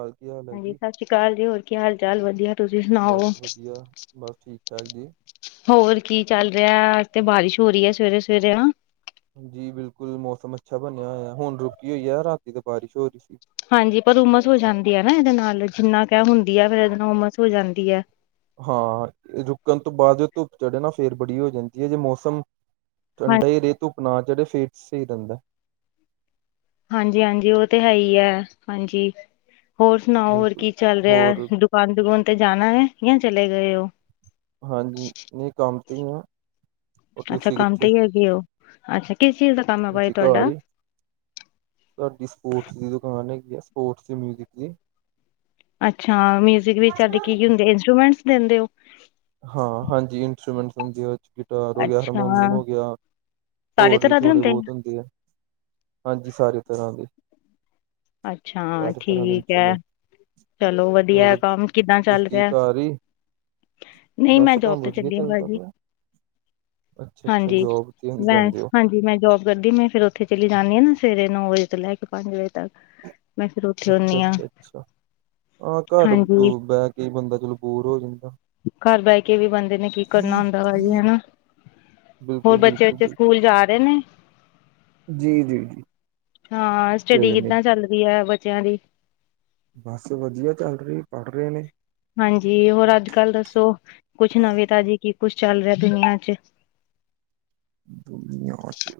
ਹੋਰ ਕੀ ਹਾਲ ਹੈ ਹਾਂਜੀ ਜੀ? ਸਤਿ ਸ਼੍ਰੀ ਅਕਾਲ ਜੀ ਹੋਰ ਕੀ ਹਾਲ ਚਾਲ ਵਧੀਆ ਤੁਸੀਂ ਬਸ ਸੁਣਾਓ? ਵਧੀਆ, [unintelligible] ਹੋਰ ਕੀ ਚੱਲ ਰਿਹਾ ਅਜ ਤੇ ਬਾਰਿਸ਼ ਹੋ ਰਹੀ ਹੈ ਸਵੇਰੇ-ਸਵੇਰੇ। ਜੀ ਬਿਲਕੁਲ ਮੌਸਮ ਅੱਛਾ ਬਣਿਆ ਹੋਇਆ ਹੁਣ ਰੁਕੀ ਹੋਈ ਹੈ। ਰਾਤੀ ਤੇ ਬਾਰਿਸ਼ ਹੋ ਰਹੀ ਸੀ। ਹਾਂਜੀ ਪਰ ਉਮਸ ਹੋ ਜਾਂਦੀ ਹੈ ਨਾ ਇਹਦੇ ਨਾਲ ਜਿੰਨਾ ਕ ਹੁੰਦੀ ਹੈ ਫਿਰ ਇਹਦੇ ਨਾਲ ਉਮਸ ਹੋ ਜਾਂਦੀ ਹੈ। ਹਾਂ ਰੁਕਣ ਤੋ ਬਾਦ ਜੋ ਧੁੱਪ ਚੜੇ ਨਾ ਫੇਰ ਬੜੀ ਹੋ ਜਾਂਦੀ ਹੈ ਜੇ ਮੌਸਮ ਹਾਂ ਠੰਡਾ ਹੀ ਰੇ ਧੁੱਪ ਨਾ ਚੜੇ ਫਿਰ ਸਹੀ ਰਹਿੰਦਾ। ਹਾਂਜੀ-ਹਾਂਜੀ ਉਹ ਤੇ ਹੈ ਹੀ ਹੈ ਹਾਂਜੀ ਹੋਰ ਸੁਣਾਓ ਹੋਰ ਬਿਲਕੁਲ ਕੀ ਚੱਲ ਰਿਹਾ? ਹੋਰ ਦੁਕਾਨ ਦਕੋਨ ਤੇ ਜਾਣਾ ਹੈ ਯਾ ਚਲੇ ਗਏ ਹੋ। ਹਾਂਜੀ ਨੀ ਕੰਮ ਤੇ ਹੀ ਆ। ਔਰ ਅੱਛਾ ਤੁਸੀਂ ਕੰਮ ਤੇ ਕਿੱਥੇ? ਹੀ ਹੈਗੇ ਓ ਅੱਛਾ ਕਿਸ ਚੀਜ਼ ਦਾ ਕੰਮ ਹੈ ਬਾਈ ਜੀ ਘਰ ਤੁਹਾਡਾ ਈ। ਤੁਹਾਡੀ ਸਪੋਰਟਸ ਦੀ ਦੁਕਾਨ ਹੈਗੀ ਆ ਸਪੋਰਟਸ ਤੇ ਮਿਊਜਿਕ ਦੀ। ਅੱਛਾ ਮਿਊਜਿਕ ਵਿੱਚ ਤੁਹਾਡੇ ਕੀ-ਕੀ ਹੁੰਦੇ ਇੰਸਟਰੂਮੈਂਟਸ ਦਿੰਦੇ ਹੋ? ਹਾਂ ਹਾਂਜੀ ਇੰਸਟਰੂਮੈਂਟਸ ਹੁੰਦੇ ਹੈ। ਗਿਟਾਰ ਹੋ ਗਿਆ, ਅੱਛਾ ਹਰਮੋਨੀਅਮ ਹੋ ਗਿਆ ਸਾਰੇ ਹੋਰ ਵੀ ਤਰ੍ਹਾਂ ਦੇ ਥੋੜੇ ਬਹੁਤ ਹੁੰਦੇ ਆ। ਹਾਂਜੀ ਸਾਰੇ ਤਰ੍ਹਾਂ ਦੇ। ਅੱਛਾ ਸਾਰੇ ਤਰ੍ਹਾਂ ਦੇ ਠੀਕ ਹੈ। ਇੰਸਟਰੂਮੈਂਟ ਚਲੋ ਵਧੀਆ ਹੋਰ ਕੰਮ ਕਿਦਾਂ ਚੱਲ ਤੁਸੀਂ ਰਿਹਾ? ਘਰ ਹੀ ਨੀ ਮੈਂ ਬਸ ਜੋਬ ਕੰਮ ਤੇ ਵਧੀਆ ਚੱਲੀ ਹਾਂ ਚੱਲਦਾ ਭਾਜੀ। ਪਿਆ ਅੱਛਾ ਅੱਛਾ ਹਾਂਜੀ ਜੋਬ ਤੇ ਮੈਂ ਜਾਂਦੇ ਹੋ ਹਾਂਜੀ ਮੈਂ ਜੋਬ ਗੱਡੀ ਮੈਂ ਫੇਰ ਉੱਥੇ ਚਲੀ ਜਾਂਦੀ ਹਾਂ ਨਾ ਸਵੇਰੇ ਨੌ ਵਜੇ ਤੋਂ ਲੈ ਕੇ ਪੰਜ ਵਜੇ ਤੱਕ। ਮੈਂ ਫਿਰ ਉੱਥੇ ਹੁੰਦੀ ਹਾਂ ਅੱਛਾ-ਅੱਛਾ, ਅੱਛਾ ਹਾ ਘਰ ਹਾਂਜੀ ਬਹਿ ਕੇ ਬੰਦਾ ਚਲੋ ਬੋਰ ਹੋ ਜਾਂਦਾ। ਘਰ ਬਹਿ ਕੇ ਵੀ ਬੰਦੇ ਨੇ ਕੀ ਕਰਨਾ ਹੁੰਦਾ ਭਾਜੀ ਹਨਾ। ਹੋਰ ਬਿਲਕੁਲ ਬਿਲਕੁਲ ਬੱਚੇ-ਬੱਚੇ ਸਕੂਲ ਜਾ ਰਹੇ ਨੇ? ਜੀ-ਜੀ, ਜੀ। ਹਾਂ ਸਟੱਡੀ ਗਏ ਨੇ ਕਿੱਦਾਂ ਚੱਲਦੀ ਹੈ ਬੱਚਿਆਂ ਦੀ? ਬਸ ਵਧੀਆ ਚੱਲ ਰਹੀ ਪੜ੍ਹ ਰਹੇ ਨੇ। ਹਾਂਜੀ ਹੋਰ ਅੱਜ ਕੱਲ੍ਹ ਦੱਸੋ ਕੁਛ ਨਵੀ ਤਾਜੀ ਕੀ ਕੁੱਛ ਚੱਲ ਰਿਹਾ ਦੁਨੀਆ ਚ? ਦੁਨੀਆਂ ਚ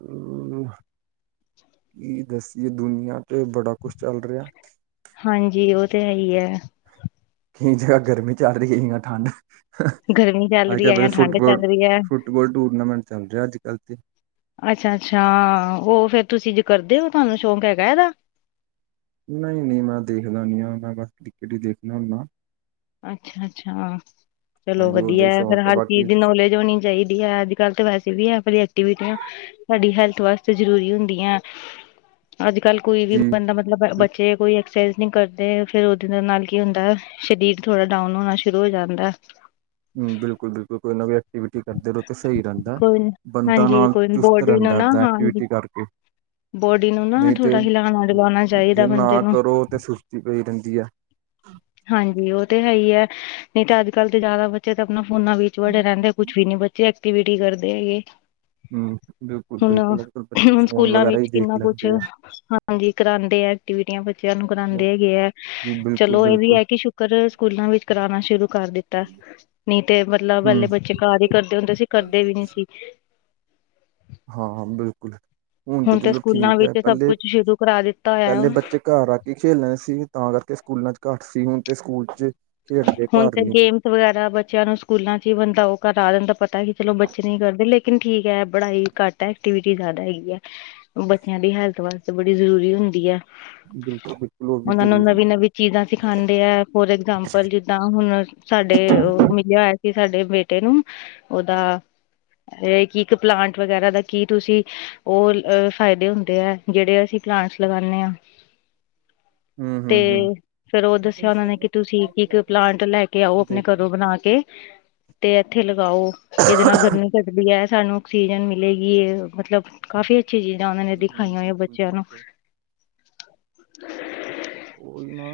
ਕੀ ਦੱਸੀਏ ਦੁਨੀਆ ਚ ਬੜਾ ਕੁਛ ਚੱਲ ਰਿਹਾ। ਹਾਂਜੀ ਉਹ ਤਾਂ ਹੈ ਹੀ ਹੈ। ਕਈ ਜਗ੍ਹਾ ਗਰਮੀ ਚੱਲ ਰਹੀ ਏ ਯਾ ਠੰਡ। ਗਰਮੀ ਚੱਲ ਅੱਜ ਰਹੀ ਕੱਲ੍ਹ ਹੈ ਪਤਾ ਜਾਂ ਠੰਡ ਚੱਲ ਰਹੀ ਹੈ ਫੁੱਟਬੋਲ-ਫੁੱਟਬਾਲ ਟੂਰਨਾਮੈਂਟ ਚੱਲ ਰਿਹਾ ਅੱਜ ਕੱਲ ਤੇ। ਅੱਛਾ-ਅੱਛਾ ਉਹ ਫੇਰ ਤੁਸੀਂ ਜੇ ਕਰਦੇ ਹੋ ਤੁਹਾਨੂੰ ਸ਼ੌਂਕ ਹੈਗਾ ਇਹਦਾ? ਨਹੀ-ਨਹੀ ਮੈਂ ਦੇਖਦਾ ਨੀ ਹਾ ਮੈਂ ਬਸ ਕ੍ਰਿਕਟ ਹੀ ਦੇਖਣਾ ਹੁੰਦਾ। ਅੱਛਾ-ਅੱਛਾ ਚਲੋ ਹਾਂਜੀ ਉਹਦਾ ਹੀ ਵਧੀਆ ਫੇਰ ਸ਼ੌਕ ਹੈ ਹਰ ਬਾਕੀ ਚੀਜ਼ ਦੀ ਨੌਲੇਜ ਹੋਣੀ ਚਾਹੀਦੀ ਹੈ ਅੱਜ ਕੱਲ ਤੇ ਵੈਸੇ ਵੀ [unintelligible] ਐਕਟੀਵਿਟੀਆਂ ਸਾਡੀ ਹੈਲਥ ਵਾਸਤੇ ਜਰੂਰੀ ਹੁੰਦੀ ਅੱਜ ਕੱਲ ਕੋਈ ਵੀ ਜੀ ਬੰਦਾ ਮਲ ਤਲਬ ਬਿਲ- ਬੱਚੇ ਕੋਈ ਐਕਸਰਸਾਈਜ਼ ਨੀ ਕਰਦੇ ਫੇਿਰ ਉਹਦੇ ਨਾਲ ਕੀ ਹੁੰਦਾ ਸਰੀਰ ਥੋੜਾ ਡਾਊਨ ਹੋਣਾ ਸ਼ੁਰੂ ਹੋ ਜਾਂਦਾ। ਹੁ ਬਿਲਕੁਲ-ਬਿਲਕੁਲ ਕੋਈ ਨਾ ਐਕਟੀਵਿਟੀ ਕਰਦੇ ਰਹੋ ਤੇ ਸਹੀ ਰਹਿੰਦਾ ਕੋਈ ਨੀ- ਬੰਦਾ ਹਾਂਜੀ ਨਾਲ ਕੋਈ ਚੁਸਤ ਬੋਡੀ ਨੂੰ ਰਹਿੰਦਾ ਨਾ ਇਦਾ ਹਾਂਜੀ ਐਕਟੀਵਿਟੀ ਕਰਕੇ। ਬੋਡੀ ਨੂੰ ਨਾ ਨਹੀਂ ਤੇ ਥੋੜ੍ਹਾ ਹਿਲਾਣਾ ਡੁਲਾਉਣਾ ਜੇ ਚਾਹੀਦਾ ਬੰਦੇ ਨਾ ਨੂੰ ਕਰੋ ਤਾਂ ਸੁਸਤੀ ਪਈ ਰਹਿੰਦੀ ਹੈ। ਹਾਂਜੀ ਉਹ ਤੇ ਹੈ ਹੀ ਹੈ ਨਹੀ ਤਾ ਅੱਜ ਕੱਲ੍ਹ ਤੇ ਜਾਦਾ ਬੱਚੇ ਤਾ ਆਪਣਾ ਫੋਨਾ ਵਿੱਚ ਵੜੇ ਰਹਿੰਦੇ ਕੁਛ ਵੀ ਨੀ ਬੱਚੇ ਐਕਟੀਵਿਟੀ ਕਰਦੇ ਹੈਗੇ। ਹਮ ਬਿਲਕੁਲ ਬਿਲਕੁਲ ਅੱਜ ਕੱਲ ਬੱਚੇ ਹੁਣ-ਹੁਣ ਫੋਨ ਸਕੂਲਾ ਵਗੈਰਾ ਹੀ ਵਿੱਚ ਦੇਖ ਕਿੰਨਾ ਕੁਛ ਲੈਂਦੇ ਆ ਹਾਂਜੀ ਕਰਾਉਂਦੇ ਆ ਐਕਟੀਵਿਟੀਆ ਬੱਚਿਆਂ ਨੂੰ ਕਰਾਉਂਦੇ ਹੈਗੇ ਹੈ ਜੀ ਬਿਲਕੁਲ ਚਲੋ ਇਹ ਵੀ ਬਿਲਕੁਲ ਹੈ ਕਿ ਕਰ ਸਕੂਲਾਂ ਵਿੱਚ ਕਰਾਣਾ ਸ਼ੁਰੂ ਕਰ ਦਿੱਤਾ ਨੀ ਤੇ ਮਤਲਬ ਹਲੇ ਹਮ ਬੱਚੇ ਘਾਰ ਹੀ ਕਰਦੇ ਹੁੰਦੇ ਸੀ ਕਰਦੇ ਵੀ ਨੀ ਸੀ। ਹਾਂ ਬਿਲਕੁਲ। ਹੁਣ ਤੇ ਚਲੋ ਸਕੂਲਾਂ ਠੀਕ ਐ, ਵਿੱਚ ਸਭ ਪੈਲੇ, ਕੁਛ ਸ਼ੁਰੂ ਕਰਾ ਦਿੱਤਾ ਹੋਇਆ ਹੈ। ਪੈਲੇ ਬੱਚੇ ਘਰ ਆ ਖੇਲਣਾ ਸੀ, ਤਾਂ ਕਰਕੇ ਸਕੂਲਾਂ ਚ ਘੱਟ ਸੀ, ਹੁਣ ਤੇ ਸਕੂਲ ਚ ਖੇਡਦੇ ਹੁਣ ਘਰ ਤੇ ਨੀ ਗੇਮ ਵਗੈਰਾ ਬੱਚਿਆਂ ਨੂੰ ਸਕੂਲਾਂ ਚ ਈ ਬੰਦਾ ਉਹ ਕਰਾ ਦੇਂਦਾ ਆ, ਪਤਾ ਕਿ ਚਲੋ ਬੱਚੇ ਨਈ ਕਰਦੇ, ਲੇਕਿਨ ਠੀਕ ਹੈ ਪੜ੍ਹਾਈ ਘੱਟ ਐਕਟੀਵਿਟੀ ਜ਼ਿਆਦਾ ਹੈਗੀ ਐ, ਬੱਚਿਆਂ ਦੀ ਹੈਲਥ ਵਾਸਤੇ ਬੜੀ ਜ਼ਰੂਰੀ ਹੁੰਦੀ ਐ। ਬਿਲਕੁਲ ਬਿਲਕੁਲ ਉਹ ਵੀ ਔਨ੍ਹਾਂ ਨੂੰ ਜ਼ਰੂਰੀ ਹੈ ਨਵੀਂ-ਨਵੀਂ ਚੀਜ਼ਾਂ ਸਿਖਾਂਦੇ ਐ, ਫੋਰ ਐਗਜਾਮ ਪਲ ਜਿੱਦਾਂ ਹੁਣ, ਸਾਡੇ ਉਹ ਮਿਲਿਆ ਹੋਇਆ ਸੀ ਸਾਡੇ ਬੇਟੇ ਨੂੰ, ਔਦਾਂ ਏਹ ਕਿ ਇੱਕ ਪਲਾਂਟ ਵਗੈਰਾ ਦਾ ਕੀ ਤੁਸੀਂ ਔਲ ਅ ਫਾਇਦੇ ਹੁੰਦੇ ਐ, ਜੇਹੜੇ ਅਸੀਂ ਪਲਾਂਟਸ ਲਗਾਣੇ ਆ। ਹਮ ਤੇ ਹਮ ਹਮ ਫੇਰ ਔਹ ਦੱਸਿਆ ਉਹਨਾਂ ਨੇ, ਕਿ ਤੁਸੀਂ ਕੀ ਤੇ ਔਹ ਪਲਾਂਟ ਲੈ ਕੇ ਆਓ ਆਪਣੇ ਦੇਖ ਘਰੋਂ ਹਮ ਬਣਾ ਕੇ। ਤੇ ਐਥੇ ਲਗਾਓ, ਕਿਅਦੇ ਨਾਲ ਗਰਮੀ ਘਟਦੀ ਐ? ਸਾਨੂੰ ਔਕਸੀਜਨ ਮਿਲੇਗੀ ਏ ਮਤਲਬ। ਕਾਫ਼ੀ ਅੱਛੀ ਚੀਜ਼ਾਂ ਔਨ੍ਹਾਂ ਨੇ ਹਮ ਦਿਖਾਈਆਂ ਹੋਇਆਂ ਬਿਲਕੁਲ ਬੱਚਿਆਂ ਨੂੰ। ਬਿਲਕੁਲ ਉਹੀ ਨਾ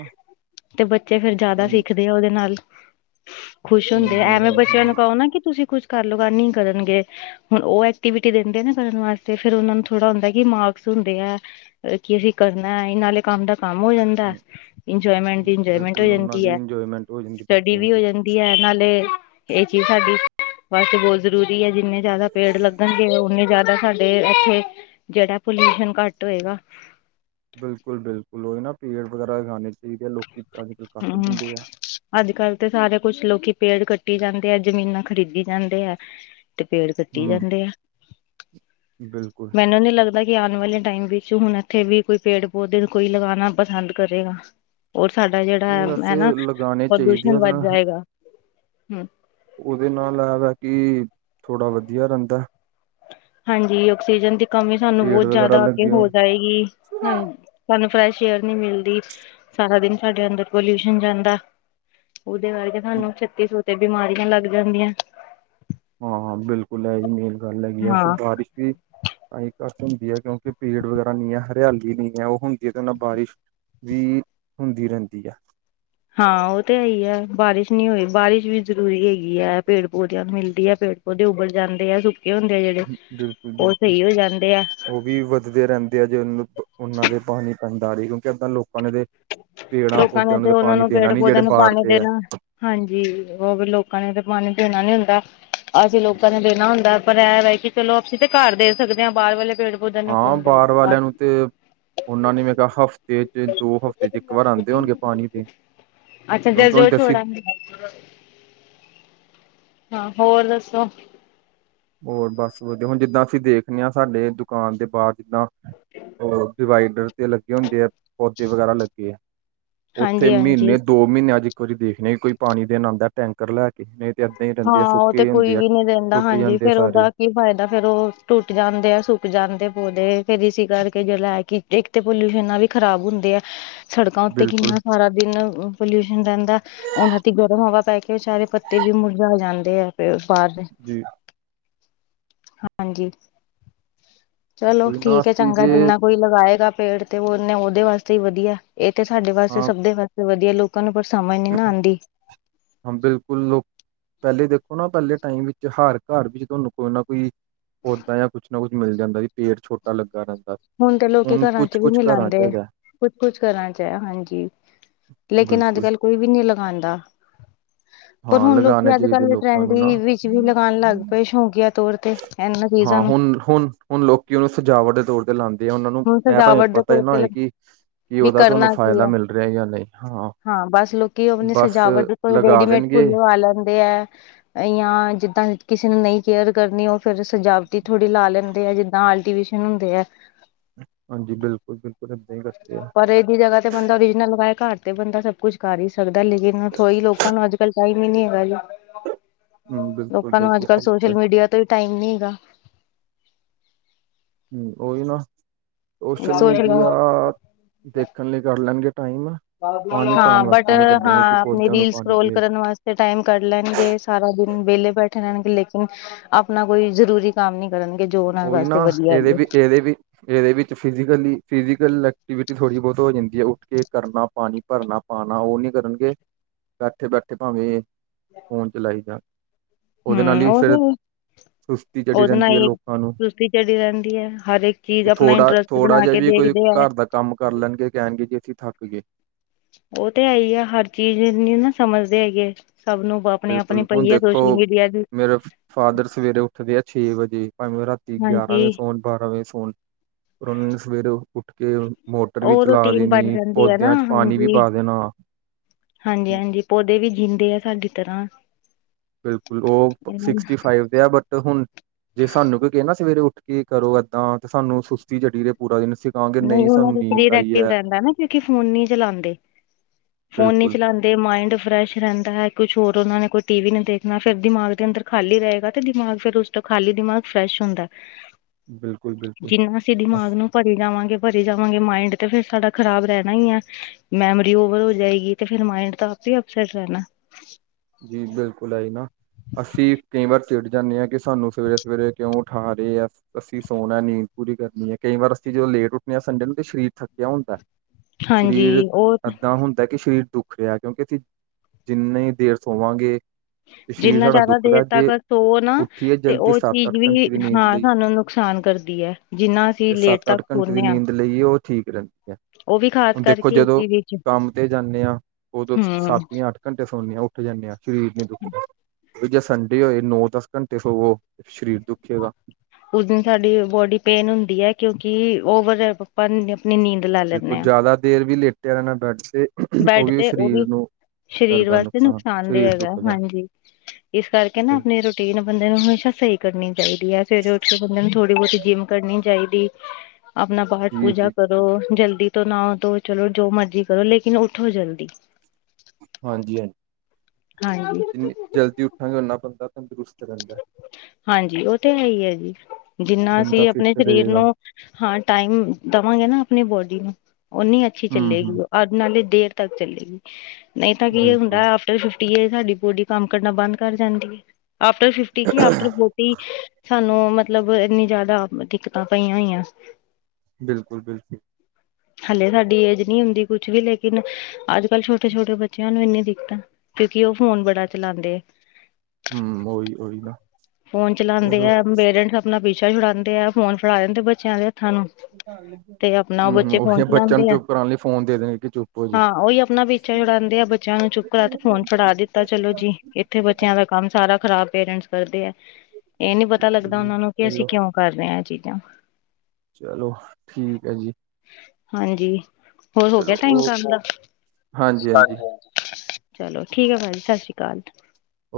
ਤੇ ਬੱਚੇ ਫੇਰ ਏਦਾਂ ਜਾਦਾ ਹੀ ਸਿੱਖ ਦੇ ਉਹਦੇ ਨਾਲ, ਖੁਸ਼ ਹਮ ਹੁੰਦੇ ਐ, ਹਮ ਐਵੇਂ ਹਮ ਬੱਚਿਆਂ ਨੂੰ ਹਮ ਕੋਉ ਨਾ ਕਿ ਤੁਸੀਂ ਕੁੁਛ ਘਰ ਲੋ ਬਾਰ ਨੀ ਕਰਨਗੇ। ਹੁਣ ਉਹ ਐਕਟੀਵਿਟੀ ਦਿੰਦੇ ਨੇ ਕਰਨ ਵਾਸਤੇ, ਫੇਰ ਔਨ੍ਹਾਂ ਨੂੰ ਥੋੜਾ ਹੁੰਦਾ ਏ ਕਿ ਮਾਰਕਸ ਹੁੰਦੇ ਐ। ਕੀ ਅਸੀਂ ਕਰਨਾ ਏ, ਨਾਲੇ ਕੰਮ ਦਾ ਕੰਮ ਹੋ ਜਾਂਦਾ ਐ, ਇੰਜੋਏਮੈਂਟ ਹਮ ਦੀ ਇੰਜੋਏਮੈਂਟ ਹੋ ਬਿਲਕੁਲ ਉਹਨਾਂ ਜਾਂਦੀ ਦੀ ਐ। ਇੰਜੋਏਮੈਂਟ ਹੋ ਜਾਂਦੀ ਫਿਰ ਡੀ ਵੀ ਹੋ ਜਾਂਦੀ ਐ, ਨਾਲੇ ਇਹ ਚੀਜ਼ ਸਾਡੀ ਵਾਸਤੇ ਬੌਤ ਜ਼ਰੂਰੀ ਹੈ। ਜਿੰਨੇ ਜਾਅਦਾ ਪੇੜ ਲੱਗਣਗੇ, ਉਅਣੇ ਜਾਆਦਾ ਸਾਡੇ ਐਥੇ ਜੇਅੜਾ ਪੋਲਿਊਸ਼ਨ ਘੱਟ ਹੋਏਗਾ। ਬਿਲਕੁਲ-ਬਿਲਕੁਲ ਔਈ ਨਾ, ਪੇੜ ਵਗੈਰਾ ਲਗਾਣੇ ਚਾਹੀਦੇ ਆ, ਲੋਕੀ ਅੱਜ ਕੱਲ ਕੱਟ ਦਿੰਦੇ ਆ। ਆਜ ਕਲ੍ਹ ਤੇ ਸਾਰੇ ਕੁੱਛ ਲੋਕੀ ਪੇੜ ਕੱਟੀ ਜਾਂਦੇ ਐ, ਜ਼ਮੀਨਾਂ ਖਰੀਦੀ ਜਾਂਦੇ ਐ। ਤੇ ਪੇੜ ਕੱਟੀ ਹਮ ਜਾਂਦੇ ਆ, ਬਿਲਕੁਲ ਮੈਨੂੰ ਨੀ ਲੱਗ ਦਾ ਕਿ ਆਣ ਵਾਲੇ ਟਾਈਮ ਵਿੱਚ, ਹੁਣ ਐਥੇ ਵੀ ਕੋਈ ਪੇੜ ਪੌਦੇੇ, ਕੋਈ ਲਗਾਣਾ ਪਸੰਦ ਕਰੇਗਾ। ਹੋਰ ਸਾਡਾ ਜੇਅੜਾ ਵੈਸੇ ਏ ਨਾ, ਲਗਾਉਣੇ ਚਾਹੀਦੇ ਆ ਪ੍ਰਦੂਸ਼ਣ ਉਹਦੇ ਵੱਧ ਜਾਏਗਾ। ਹੂੰ। ਉਅਦੇ ਨਾਲ ਏਹ ਵਾ ਕਿ ਥੋੜਾ ਵਦੀਆ ਰੇਂਦਾ ਹੈ। ਹਾਂਜੀ, ਔਕਸੀਜਨ ਦੀ ਕਮੀ ਸਾਨੂੰ ਪੇੜ ਬੌਤ ਵਗੈਰਾ ਜ਼ਿਆਦਾ ਅੱਗੇ ਲੱਗੇ ਹੋ ਹੋਣ। ਜਾਏਗੀ। ਹਾਂ, ਸਾਨੂੰ ਫਰੈਸ਼ ਏਅਰ ਨੀ ਮਿਲਦੀ। ਸਾਰਾ ਦਿਨ ਸਾਡੇ ਅੰਦਰ ਪੋਲਿਊਸ਼ਨ ਜਾਂਦਾ। ਉਅਦੇ ਕਰਕੇ ਸਾਨੂੰ ਛੱਤੀ ਸੋ ਤੇ ਬਿਮਾਰੀਆਂ ਲੱਗ ਜਾਂਦੀਆਂ। ਹਾਂ-ਹਾਂ ਬਿਲਕੁਲ ਏ ਈ ਮੇਨ ਗੱਲ ਹੈਗੀ ਆ, ਫਿਰ ਹਾਂ ਬਾਰਿਸ਼ ਵੀ ਤਾਂ ਹੀ ਘੱਟ ਹੁੰਦੀ ਹੈ ਕਿਉਂਕਿ ਭੀੜ ਵਗੈਰਾ ਨਈ ਐ, ਹਰਿਆਲੀ ਨੀ ਐ, ਉਹ ਹੁੰਦੀ ਹੈ ਤੇ ਨਾਲ ਬਾਰਿਸ਼। ਵੀ, ਹੁੰਦੀ ਰੇਂਦੀ ਐ। ਹਾਂ ਔਹ ਤੇ ਹੈ ਈ ਐ, ਬਾਰਿਸ਼ ਨਈ ਹੋਈ, ਬਾਰਿਸ਼ ਵੀ ਜ਼ਰੂਰੀ ਹੈਗੀ ਐ, ਪੇੜ ਪੌਦਿਆਂ ਨੂੰ ਮਿਲਦੀ ਹੈ ਪੇੜ ਉਹਦੇ ਉਬਰ ਜਾਂਦੇ ਆ, ਸੁੱਕੇ ਹੁੰਦੇ ਐ ਜੇਅੜੇ, ਬਿਲਕੁਲ ਉਹ ਬਿਲਕੁਲ ਸਈ ਹੋ ਜਾਂਦੇ ਐ। ਉਹ ਵੀ ਵੱਧਦੇ ਰਹਿੰਦੇ ਐ, ਜੇ ਉਹਨਾਂ ਪ ਔਨ੍ਹਾਂ ਦੇ ਪਾਣੀ ਪੈਂਦਾ ਰਏ, ਕਿਉਂਕਿ ਇੱਦਾਂ ਲੋ ਉਅਨਾਂ ਦੇ, ਪੇੜਾਂ ਲੋਕਾਂ ਨੇ ਪੌਦਿਆਂ ਨੂੰ ਤੇ ਉਹਨਾਂ ਪਾਣੀ ਦੇਣਾ ਪੇੜ ਨੀ ਜੇਅੜੇ ਪੌਦਿਆਂ ਨੂੰ ਬਾਰ ਪਾਣੀ ਦੇ ਐ। ਦੇਣਾ ਹਾਂਜੀ, ਉਹ ਫੇਰ ਲੋਕਾਂ ਨੇ ਤੇ ਪਾਣੀ ਦੇਣਾ ਨੀ ਹੁੰਦਾ। ਅਸੀਂ ਲੋਕਾਂ ਨੇ ਦੇਣਾ ਹੁੰਦਾ ਏ, ਪਰ ਏਹ ਵੇ ਕਿ ਚਲੋ ਅਸੀਂ ਤੇ ਕਾਰ ਦੇ ਸਕਦੇ ਆ, ਬਾਹਰ ਵਾਲੇ ਪੇੜ ਪੌਦਿਆਂ ਨੂੰ ਹਾਂ, ਕੌਣ ਦੇ ਬਾਰ ਵਾਲੇਆਂ ਨੂੰ ਤੇ ਉਹਨਾਂ ਨੇ ਮੈਂ ਕਿਆ ਹਫ਼ਤੇ ਚ, ਦੋ ਹਫ਼ਤੇ ਚ ਇੱਕ ਵਾਰ ਆਂਦੇ ਹੋਣਗੇ ਪਾਣੀ ਪੀਣ। ਅੱਛਾ, ਜਦ ਜੋ ਛੋੜਾਂਗੇ। ਹਾਂ, ਹੋਰ ਦੱਸੋ? ਔਰ ਬਸ ਵਧੀਆ, ਹੁਣ ਜਿੱਦਾਂ ਅਸੀਂ ਦੇਖਨੇ ਆ, ਸਾਡੇ ਦੁਕਾਨ ਦੇ ਬਾਰ ਜਿੱਦਾਂ ਉਹ ਡਿਵਾਈਡਰ ਤੇ ਲੱਗੇ ਹੁੰਦੇ ਐ, ਪੌਦੇ ਵਗੈਰਾ ਲੱਗੇ ਏ। ਔਥੇ ਹਾਂਜੀ ਮੀਨੇ, ਹਾਂਜੀ ਦੋ ਮੀਨੇਆਂ ਚ ਇੱਕ ਵਾਰੀ ਦੇਖਣੇ ਆ, ਕੋਈ ਪਾਣੀ ਦੇਣ ਆਂਦਾ ਏ ਟੈਂਕ। ਕਰ ਲੈ ਕੇ ਨਈ ਤੇ ਏਦਾਂ ਈ ਰਹਿੰਦੇ ਆ, ਹਾਂ ਉਹ ਸੁੱਕੇ ਤੇ ਈ ਕੋਈ ਹੁੰਦੇ ਆ। ਵੀ ਦਿੰਦਾ ਟੁੱਟ ਹਾਂਜੀ, ਜਾਂਦੇ ਫੇਰ ਸਾਰੇ ਉਹਦਾ ਕੀ ਫਾਇਦਾ ਫੇਰ, ਉਹ ਟੁੱਟ ਜਾਂਦੇ ਆ, ਸੁੱਕ ਜਾਂਦੇ ਪੌਦੇ ਫੇਰ ਇਸੀ ਕਰਕੇ ਜਿਹੜਾ ਹੈ ਕਿ ਇੱਕ ਤੇ ਪੋਲਿਊਸ਼ਨ‌ ਨਾਲ ਵੀ ਖਰਾਬ ਹੁੰਦੇ ਆ, ਸੜਕਾਂ ਉੱਤੇ ਬਿਲਕੁਲ ਕਿੰਨਾ ਸਾਰਾ ਦਿਨ ਪੋਲਿਊਸ਼ਨ ਰਹਿੰਦਾ, ਉਹਨਾ ਦੀ ਗਰਮ ਹਵਾ ਪੈ ਕੇ ਵਿਚਾਰੇ ਪੱਤੇ ਵੀ ਮੁਰ ਝਾ ਜਾਂਦੇ ਆ, ਬਾਹਰ ਦੇ। [inaudible] ਹਾਂਜੀ, ਚਲੋ ਕੋਈ ਨਾ ਠੀਕ ਹੈ ਅਸੀਂ ਚੰਗਾ ਜੇ ਜਿੰਨਾ ਕੋਈ ਲਗਾਏਗਾ ਪੇੜ ਤੇ ਉਨ੍ਹਾਂ, ਉਹਦੇ ਵਾਸਤੇ ਹੀ ਵਧੀਆ, ਇਹ ਤੇ ਸਾਡੇ ਵਾਸਤੇ ਹਾਂ ਸਭ ਦੇ ਵਾਸਤੇ ਵਧੀਆ ਲੋਕਾਂ ਨੂੰ। ਸਮਝ ਨੀ, ਨਾ ਆਂਦੀ। ਹਾਂ, ਬਿਲਕੁਲ ਲੋਕ ਪਹਿਲੇ ਦੇਖੋ ਨਾ ਪਹਿਲੇ ਟਾਈਮ ਵਿੱਚ ਹਰ ਘਰ ਵਿੱਚ ਤੁਹਾਨੂੰ ਕੋਈ ਨਾ ਕੋਈ। ਪੌਦਾ ਜਾਂ ਕੁਛ ਨਾ ਕੁਛ ਮਿਲ ਜਾਂਦਾ ਜੀ, ਪੇੜ ਛੋਟਾ ਲੱਗਾ ਰਹਿੰਦਾ। ਹੁਣ ਤੇ ਲੋਕੀ ਘਰਾਂ ਚ ਕੁਛ ਵੀ ਕੁਛ ਘਰਾਂ ਮਿਲਾਉਂਦੇ, ਚ ਹੈਗਾ ਕੁਛ- ਕੁਛ ਘਰਾਂ ਚ ਹੈ ਹਾਂਜੀ। ਲੇਕਿਨ, ਅੱਜ ਬਿਲਕੁਲ -ਕੱਲ ਕੋਈ ਵੀ ਨਹੀਂ ਲਗਾਉਂਦਾ। ਪਰ ਹਾਂ ਹੁਣ ਲਗਾਣੇ ਲੋਕੀ ਅੱਜ ਚਾਹੀਦੇ -ਕੱਲ੍ਹ, ਲੋਕਾਂ ਨੂੰ ਨਾ। ਟਰੈਂਡੀ ਵਿੱਚ ਵੀ ਲਗਾਉਣ ਲੱਗ ਪਏ ਸ਼ੌਂਕੀਆ। ਹਾਂ [unintelligible] ਹੁਣ। [unintelligible] ਹੁਣ ਲੋਕੀ, ਉਹਨੂੰ ਸਜਾਵਟ ਦੇ ਤੌਰ ਤੇ ਲਾਉਂਦੇ ਆ, ਉਹਨਾਂ ਨੂੰ ਹੁਣ ਮੈਂ ਭਾਵੇਂ ਸਜਾਵਟ ਦੇ ਪਤਾ ਹੀ ਤੌਰ ਨਾ ਤੇ ਹੋਏ ਕਿ ਕਿ ਵੀ ਉਹਦਾ, ਤੁਹਾਨੂੰ ਕਰਨਾ ਕੀ ਫਾਇਦਾ ਹੈ ਮਿਲ ਰਿਹਾ ਜਾਂ ਨਹੀਂ, ਹਾਂ। ਹਾਂ, ਬਸ ਲੋਕੀ ਆਪਣੀ ਬਸ ਸਜਾਵਟ ਲਈ ਕੋਈ ਲਗਾ ਰੇਡੀਮੇਡ ਦੇਣਗੇ ਫੁੱਲ ਲਵਾ ਲੈਂਦੇ ਹੈ। ਜਾਂ ਜਿੱਦਾਂ ਕਿਸੇ ਨੇ ਨਹੀਂ ਕੇਅਰ ਕਰਨੀ, ਉਹ ਫਿਰ ਸਜਾਵਟੀ ਥੋੜ੍ਹੀ ਲਾ ਲੈਂਦੇ ਆ, ਜਿੱਦਾਂ ਆਰਟੀਫਿਸ਼ਲ। ਹੁੰਦੇ ਆ। ਹਾਂਜੀ, ਬਿਲਕੁਲ -ਬਿਲਕੁਲ ਇੱਦਾਂ ਹੀ ਕਰਦੇ ਆ ਪਰ ਇਹਦੀ ਜਗ੍ਹਾ ਤੇ ਬੰਦਾ ਓਰੀਜਨਲ ਲਗਾਏ, ਘਰ ਤੇ ਬੰਦਾ ਸਭ ਕੁਛ ਕਰ ਹੀ ਸਕਦਾ, ਲੇਕਿਨ [unintelligible] ਲੋਕਾਂ ਨੂੰ ਅੱਜ ਕੱਲ ਟਾਈਮ ਹੀ ਨਹੀਂ ਹੈਗਾ ਜੀ। ਹੂੰ ਬਿਲਕੁਲ, ਲੋਕਾਂ ਨੂੰ ਅੱਜ ਬਿਲਕੁਲ -ਕੱਲ੍ਹ ਠੀਕ ਸੋਸ਼ਲ ਹੈ ਮੀਡੀਆ ਤੋਂ ਵੀ ਟਾਈਮ ਨੀ ਹੈਗਾ। ਹਮ ਉਹੀ ਨਾ, ਸੋਸ਼ਲ ਮੀਡੀਆ ਸੋਸ਼ਲ ਦੇਖਣ ਲਈ, ਕੱਢ ਲੈਣਗੇ ਟਾਈਮ। ਪਾਣੀ ਹਾਂ, ਪਾਣ ਬਟ ਵਾਸਤੇ ਨੀ ਕੱਢਣਗੇ ਕਿ ਹਾਂ, ਆਪਣੇ ਪੌਦਿਆਂ ਨੂੰ ਰੀਲ ਪਾਣੀ ਸਕਰੋਲ ਦੇ ਕਰਨ ਵਾਸਤੇ। ਤੇ ਟਾਈਮ ਕੱਢ ਲੈਣਗੇ, ਸਾਰਾ ਦਿਨ ਵਿਹਲੇ ਬੈਠੇ ਰਹਿਣਗੇ, ਲੇਕਿਨ ਆਪਣਾ ਕੋਈ ਜ਼ਰੂਰੀ ਕੰਮ ਨਹੀਂ ਕਰਨਗੇ, ਜੋ ਉਹਨਾਂ ਉਹੀ ਨਾ ਵਾਸਤੇ ਵਧੀਆ ਇਹਦੇ ਹੈਗੇ। ਵੀ ਇਹਦੇ ਵੀ ਇਹਦੇ ਵਿੱਚ, ਫਿਜ਼ਕਲੀ, ਫਿਜੀਕਲ ਐਕਟੀਵਿਟੀ ਥੋੜ੍ਹੀ ਬਹੁਤ ਹੋ ਜਾਂਦੀ ਹੈ, ਉੱਠ ਕੇ ਕਰਨਾ ਪਾਣੀ ਭਰਨਾ। ਪਾਣਾ ਉਹ ਨੀ ਕਰਨਗੇ, ਬੈਠੇ- ਬੈਠੇ ਭਾਵੇਂ ਫੋਨ ਚਲਾਈ ਜਾਣ। ਉਹਦੇ ਨਾਲ ਹਮ ਹੀ, ਉਹ ਫਿਰ ਸੁਸਤੀ ਚੜੀ ਰਹਿੰਦੀ ਹੈ ਲੋਕ ਸੁਸਤੀ ਚੜੀ ਰਹਿੰਦੀ ਹੈ, ਹਰ ਇੱਕ ਚੀਜ਼ ਤੇ ਆਪਣਾ ਥੋੜਾ ਇੰਟਰਸਟ ਥੋੜਾ ਬਣਾ ਜਿਹਾ ਕੇ ਵੀ ਕੋਈ ਦੇਖਦੇ ਹੈ। ਘਰ ਦਾ ਕੰਮ ਕਰ ਲੈਣਗੇ, ਕਹਿਣਗੇ ਜੀ ਅਸੀਂ ਥੱਕ ਗਏ। ਉਹ ਤੇ ਹੈ ਹੀ ਆ, ਹਰ ਚੀਜ਼ ਨੀ ਨਾ ਸਮਝਦੇ ਹੈਗੇ, ਸਭ ਨੂੰ ਆਪਣੀ- ਆਪਣੀ ਬਿਲਕੁਲ ਹੁਣ ਪਈ ਆ ਦੇਖੋ ਸੋਸ਼ਲ ਮੀਡੀਆ। ਦੀ ਮੇਰੇ ਫਾਦਰ ਸਵੇਰੇ ਉੱਠਦੇ ਆ ਛੇ ਵਜੇ, ਭਾਵੇਂ ਉਹ ਰਾਤੀ ਗਿਆਰਾਂ ਹਾਂਜੀ ਵਜੇ ਸੌਣ, ਬਾਰਾਂ ਵਜੇ ਸੌਣ। [inaudible] ਫੇਰ ਉਹਨਾਂ ਨੇ, ਸਵੇਰੇ ਉਠ ਕੇ ਮੋਟਰ ਵੀ ਉਹ ਚਲਾ ਰੂਟੀਨ ਬਣ ਦੇਣੀ ਜਾਂਦੀ ਹੈ ਨਾ ਪੌਦਿਆਂ 'ਚ ਪਾਣੀ ਵੀ ਹਾਂਜੀ ਪਾ ਦੇਣਾ ਹਾਂਜੀ- ਹਾਂਜੀ, ਪੌਦੇ ਵੀ ਜੀਉਂਦੇ ਆ ਸਾਡੀ ਤਰ੍ਹਾਂ ਬਿਲਕੁਲ, ਉਹ ਇਹਨਾਂ ਸਿਕਸਟੀ ਫਾਈਵ ਦੇ ਆ ਬਟ ਹੁਣ ਜੇ ਸਾਨੂੰ ਕੋਈ ਕਹੇ ਨਾ, ਸਵੇਰੇ ਉਠ ਕੇ ਕਰੋ ਏਦਾਂ ਤੇ ਸਾਨੂੰ ਸੁਸਤੀ ਚੜੀ ਰਹੇ ਪੂਰਾ ਦਿਨ ਕਹਾਂਗੇ ਨਹੀ, ਨਹੀਂ ਉਹਨਾ ਸਾਨੂੰ ਦੇ ਨੀਂਦ ਸਰੀਰ ਆਈ ਐਕਟਿਵ ਹੈ ਰਹਿੰਦਾ ਨਾ, ਕਿਉਕ ਫੋਨ ਨੀ ਚਲਾਉਂਦੇ, ਫੋਨ ਨਹੀ ਬਿਲਕੁਲ ਚਲਾਉਂਦੇ ਤੇ ਮਾਇੰਡ ਫਰੈਸ਼ ਰਹਿੰਦਾ ਹੈ, ਕੁਛ ਹੋਰ ਉਹਨਾ ਨੇ ਕੋਈ ਟੀਵੀ ਨਹੀਂ ਦੇਖਣਾ, ਫਿਰ ਦਿਮਾਗ ਦੇ ਅੰਦਰ ਖਾਲੀ ਰਹੇਗਾ ਤੇ ਦਿਮਾਗ ਫਿਰ ਉਸ ਖਾਲੀ ਦਿਮਾਗ ਫਰੈਸ਼ ਹੁੰਦਾ, ਬਿਲਕੁਲ ਬਿਲਕੁਲ ਜਿਨਾਂ ਅਸੀ ਅਸ- ਦਿਮਾਗ ਨੂੰ ਭਰੀ ਜਾਵਾਂਗੇ। ਭਰੀ ਜਾਵਾਂਗੇ, ਮਾਇੰਡ ਤੇ ਫੇਰ ਸਾਡਾ ਖਰਾਬ ਰਹਿਣਾ ਹੀ ਹੈ। ਮੈਮਰੀ ਓਵਰ ਹੋ ਜਾਏਗੀ, ਤੇ ਫਿਰ ਮਾਇੰਡ ਤਾਂ ਆਪੇ ਹੀ ਅਪਸੈਟ ਰਹਿਣਾ ਜੀ, ਬਿਲਕੁਲ ਆਹੀ ਨਾ- ਅਸੀ ਕਈ ਵਾਰ ਚਿੜ ਜਾਦੇ ਹਾਂ, ਕਿ ਸਾਨੂੰ ਸਵੇਰੇ- ਸਵੇਰੇ ਕਿਉਂ ਉਠਾ ਰਹੇ ਆ ਅਸੀ ਸੌਣਾ ਨੀਂਦ ਪੂਰੀ ਕਰਨੀ ਐ, ਕਈ ਵਾਰ ਅਸੀ ਜਦੋ ਲੇਟ ਉਠਦੇ ਹਾਂ ਸੰਡੇ ਨੂੰ ਤੇ ਸਰੀਰ ਥੱਕਿਆ ਹੁੰਦਾ ਹਾਂਜੀ ਸਰੀਰ ਉਹ ਏਦਾਂ ਹੁੰਦਾ ਕਿ ਸਰੀਰ ਦੁੱਖ ਰਿਹਾ, ਕਿਉਂਕਿ ਕਿ ਅਸੀ ਜਿੰਨੀ ਦੇਰ ਸੋਵਾਂਗੇ- ਤੇ ਸਰੀਰ ਜਿੰਨਾ ਸਾਡਾ ਜ਼ਿਆਦਾ ਦੁੱਖ ਦਾ ਦੇਰ ਤੱਕ ਜੇ ਸੋ ਨਾ ਉਠਏ ਤੇ ਜਲਦੀ ਉਹ ਸੱਤ, ਚੀਜ਼ ਅੱਠ ਵੀ ਘੰਟੇ ਦੀ ਨੀਦ ਹਾਂ ਲਈ ਸਾਨੂੰ ਨੁਕਸਾਨ ਕਰਦੀ ਹੈ ਜਿੰਨਾ ਅਸੀਂ ਜੇ ਲੇਟ ਸੱਤ, ਅੱਠ ਤੱਕ ਘੰਟੇ ਦੀ ਸੋਨੇ ਹਾਂ। ਨੀਂਦ ਲਈਏ ਉਹ ਠੀਕ ਰਹਿਦੀ ਹੈ। ਉਹ ਵੀ ਖ਼ਾਸ ਹੁਣ ਦੇਖੋ ਕਰਕੇ ਜਦੋ ਏਸੀ ਵਿੱਚ ਕੰਮ ਤੇ ਜਾਨੇ ਹਾਂ ਉਦੋ ਹਮ ਸੱਤ ਜਾਂ ਅੱਠ ਘੰਟੇ ਸੌਨੇ ਆ ਉਠ ਜਾਨੇ ਹਾਂ ਸਰੀਰ ਨੀ ਦੁੱਖ ਜਾਂ ਸੰਡੇ ਹੋਏ ਨੌ ਦਸ ਘੰਟੇ ਹੋਵੋ ਸਰੀਰ ਦੁਖੇਗਾ। ਉਸ ਦਿਨ ਸਾਡੀ ਬੋਡੀ ਪੇਨ ਹੁਦੀ ਹੈ ਕਿਉਂਕਿ ਓਵਰ [unintelligible] ਨਹੀ ਨੀਦ ਲ- ਬਿਲਕੁਲ ਜਾਦਾ ਦੇਰ ਵੀ ਲੇਟਿਆ ਰਹਿਣਾ ਬੈਡ ਤੇ ਬੈਡ ਤੇ ਉਹ ਵੀ ਸਰੀਰ ਕਰਦਾ ਵਾਸਤੇ ਨੁਕਸਾਨ ਨੁਕਸਾਨਦੇ ਸਰੀਰ ਹੈਗਾ ਦੁਖਦਾ ਹਾਂਜੀ। ਇਸ ਕਰਕੇ ਨਾ ਆਪਣੀ ਰੂਟੀਨ ਬੰਦੇ ਨੂੰ ਹਮੇਸ਼ਾ ਸਹੀ ਕਰਨੀ ਚਾਹੀਦੀ ਹੈ ਸਵੇਰੇ ਉਠ ਕੇ ਬੰਦੇ ਨੂੰ ਥੋੜ੍ਹੀ ਬਹੁਤੀ ਜਿੰਮ ਕਰਨੀ ਚਾਹੀਦੀ ਆਪਣਾ ਪਾਠ ਜੀ ਪੂਜਾ ਜੀ ਕਰੋ ਜਲਦੀ ਤੋ ਨਾਹੋ ਤੋਂ ਚਲੋ ਜੋ ਮਰਜ਼ੀ ਕਰੋ ਲੇ ਕਿਨ ਉਠੋ ਜਲਦੀ। ਹਾਂਜੀ ਹਾਂਜ ਹਾਂਜੀ ਨੀ ਜਲਦੀ ਉਠਾਂਗੇ ਉਨਾ ਬੰਦਾ ਤੰਦਰੁਸਤ ਰਹਿੰਦਾ। ਹਾਂਜੀ ਉਹ ਤੇ ਹੈ ਹੀ ਹੈ ਜੀ ਜਿਨਾ ਅਸੀ ਬੰਦਾ ਆਪਣੇ ਫਿੱਟ ਸਰੀਰ ਰਹੇਗਾ ਨੂੰ ਹਾਂ ਟਾਈਮ ਦੇਵਾਂਗੇ ਨਾ ਆਪਣੀ ਬੋਡੀ ਨੂੰ ਓਨੀ ਅਛੀ ਹੂੰ ਚਲੇਗੀ ਹੂੰ ਉਹ। ਨਾਲੇ ਦੇਰ ਤਕ ਚਲੇਗੀ ਨਹੀ ਤਾਂ ਕੀ ਇਹ ਬਿਲਕੁਲ ਹੁੰਦਾ ਫਿਫਟੀ ਏ ਸਾਡੀ ਬੋਡੀ ਕਮ ਕਰਨਾ ਬੰਦ ਕਰ ਜਾਦੀ ਹੈ। ਆਫਟਰ ਫਿਫਟੀ ਕਿ ਆਫਟਰ ਬਿਲਕੁਲ ਫੋਰਟੀ ਸਾਨੂੰ ਮਤਲਬ ਇਨੀ ਜਾਦਾ ਦਿਕਤਾ ਪਈਆ ਹੋਈਆ। ਬਿਲਕੁਲ-ਬਿਲਕੁਲ। ਹਲੇ ਸਾਡੀ ਏਜ ਨਹੀ ਹੁਦੀ ਕੁਛ ਵੀ ਲੇਕਿਨ ਅਜ ਕਲ ਛੋਟੇ ਛੋਟੇ ਬੱਚਿਆਂ ਨੂੰ ਇਨੀ ਦਿਕਤ ਕਿਉਕਿ ਉਹ ਫੋਨ ਬੜਾ ਚਲਾਉਦੇ ਹੈ। ਹਮ ਉਹੀ-ਉਹੀ ਨਾ। ਫੋਨ ਚਲਾਉਦੇ ਆ ਚਲੋ ਪੇਰੈਂਟਸ ਆਪਣਾ ਪੀਛਾ ਛੁਡਾਉਂਦੇ ਆ ਫੋਨ ਫੜਾ ਦਿਦੇ ਬੱਚਿਆਂ ਦੇ ਹੱਥਾਂ ਨੂੰ। ਤੇ ਆਪਣਾ ਉਹ ਹੂੰ ਹੂੰ ਬੱਚੇ ਫੋਨ ਉਹੀ ਬੱਚਿਆਂ ਨੂੰ ਚਲਾਉਦੇ ਆ ਚੁੱਪ ਕਰਾਉਣ ਲਈ ਫੋਨ ਦੇ ਦੇਣਗੇ ਕਿ ਚੁੱਪ ਹੋ ਜੀ। ਹਾਂ ਉਹੀ ਆਪਣਾ ਵਿਚ- ਛਾ ਛੁੜਾਦੇ ਆ ਬੱਚਾ ਛੜਾਉਦੇ ਆ ਬੱਚਿਆਂ ਨੂੰ ਚੁਪ ਕਰਾ ਫੋਨ ਫੜਾ ਦਿਤਾ ਚਲੋ ਜੀ ਉਥੇ ਬੱਚਿਆਂ ਦਾ ਕਮ ਸਾਰਾ ਖਰਾਬ ਪੇਰੈਂਟਸ ਕਰਦੇ ਆ। ਇਹ ਨੀ ਪਤਾ ਲਗਦਾ ਉਹਨਾ ਨੂੰ ਕਿ ਅਸੀ ਚਲੋ ਕਿਉ ਕਰਦੇ ਹਾਂ ਇਹ ਚੀਜਾ। ਚਲੋ ਠੀਕ ਹੈ ਜੀ। ਹਾਂਜੀ ਹੋਰ ਹੋਗ ਚਲੋ ਓ ਟਾਈਮ ਕਮ ਦਾ, ਹਾਂਜੀ ਹਾਂਜੀ ਹਾਂਜੀ-ਹਾਂਜੀ। ਚਲੋ ਠੀਕ ਹੈ ਭਾਅ ਜੀ ਸਸ ਸ੍ਰੀ ਕਾਲ।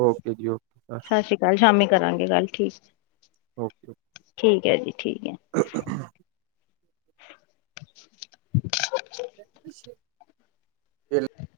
ਓਕੇ ਜੀ ਓ ਸਸ ਸ੍ਰੀ ਕਾਲ ਸ਼ਾਮੀ ਕਰਾਂਗੇ ਗੱਲ ਠੀਕ, ਠੀਕ ਹੈ ਜੀ ਠੀਕ ਹੈ। ਹ [unintelligible]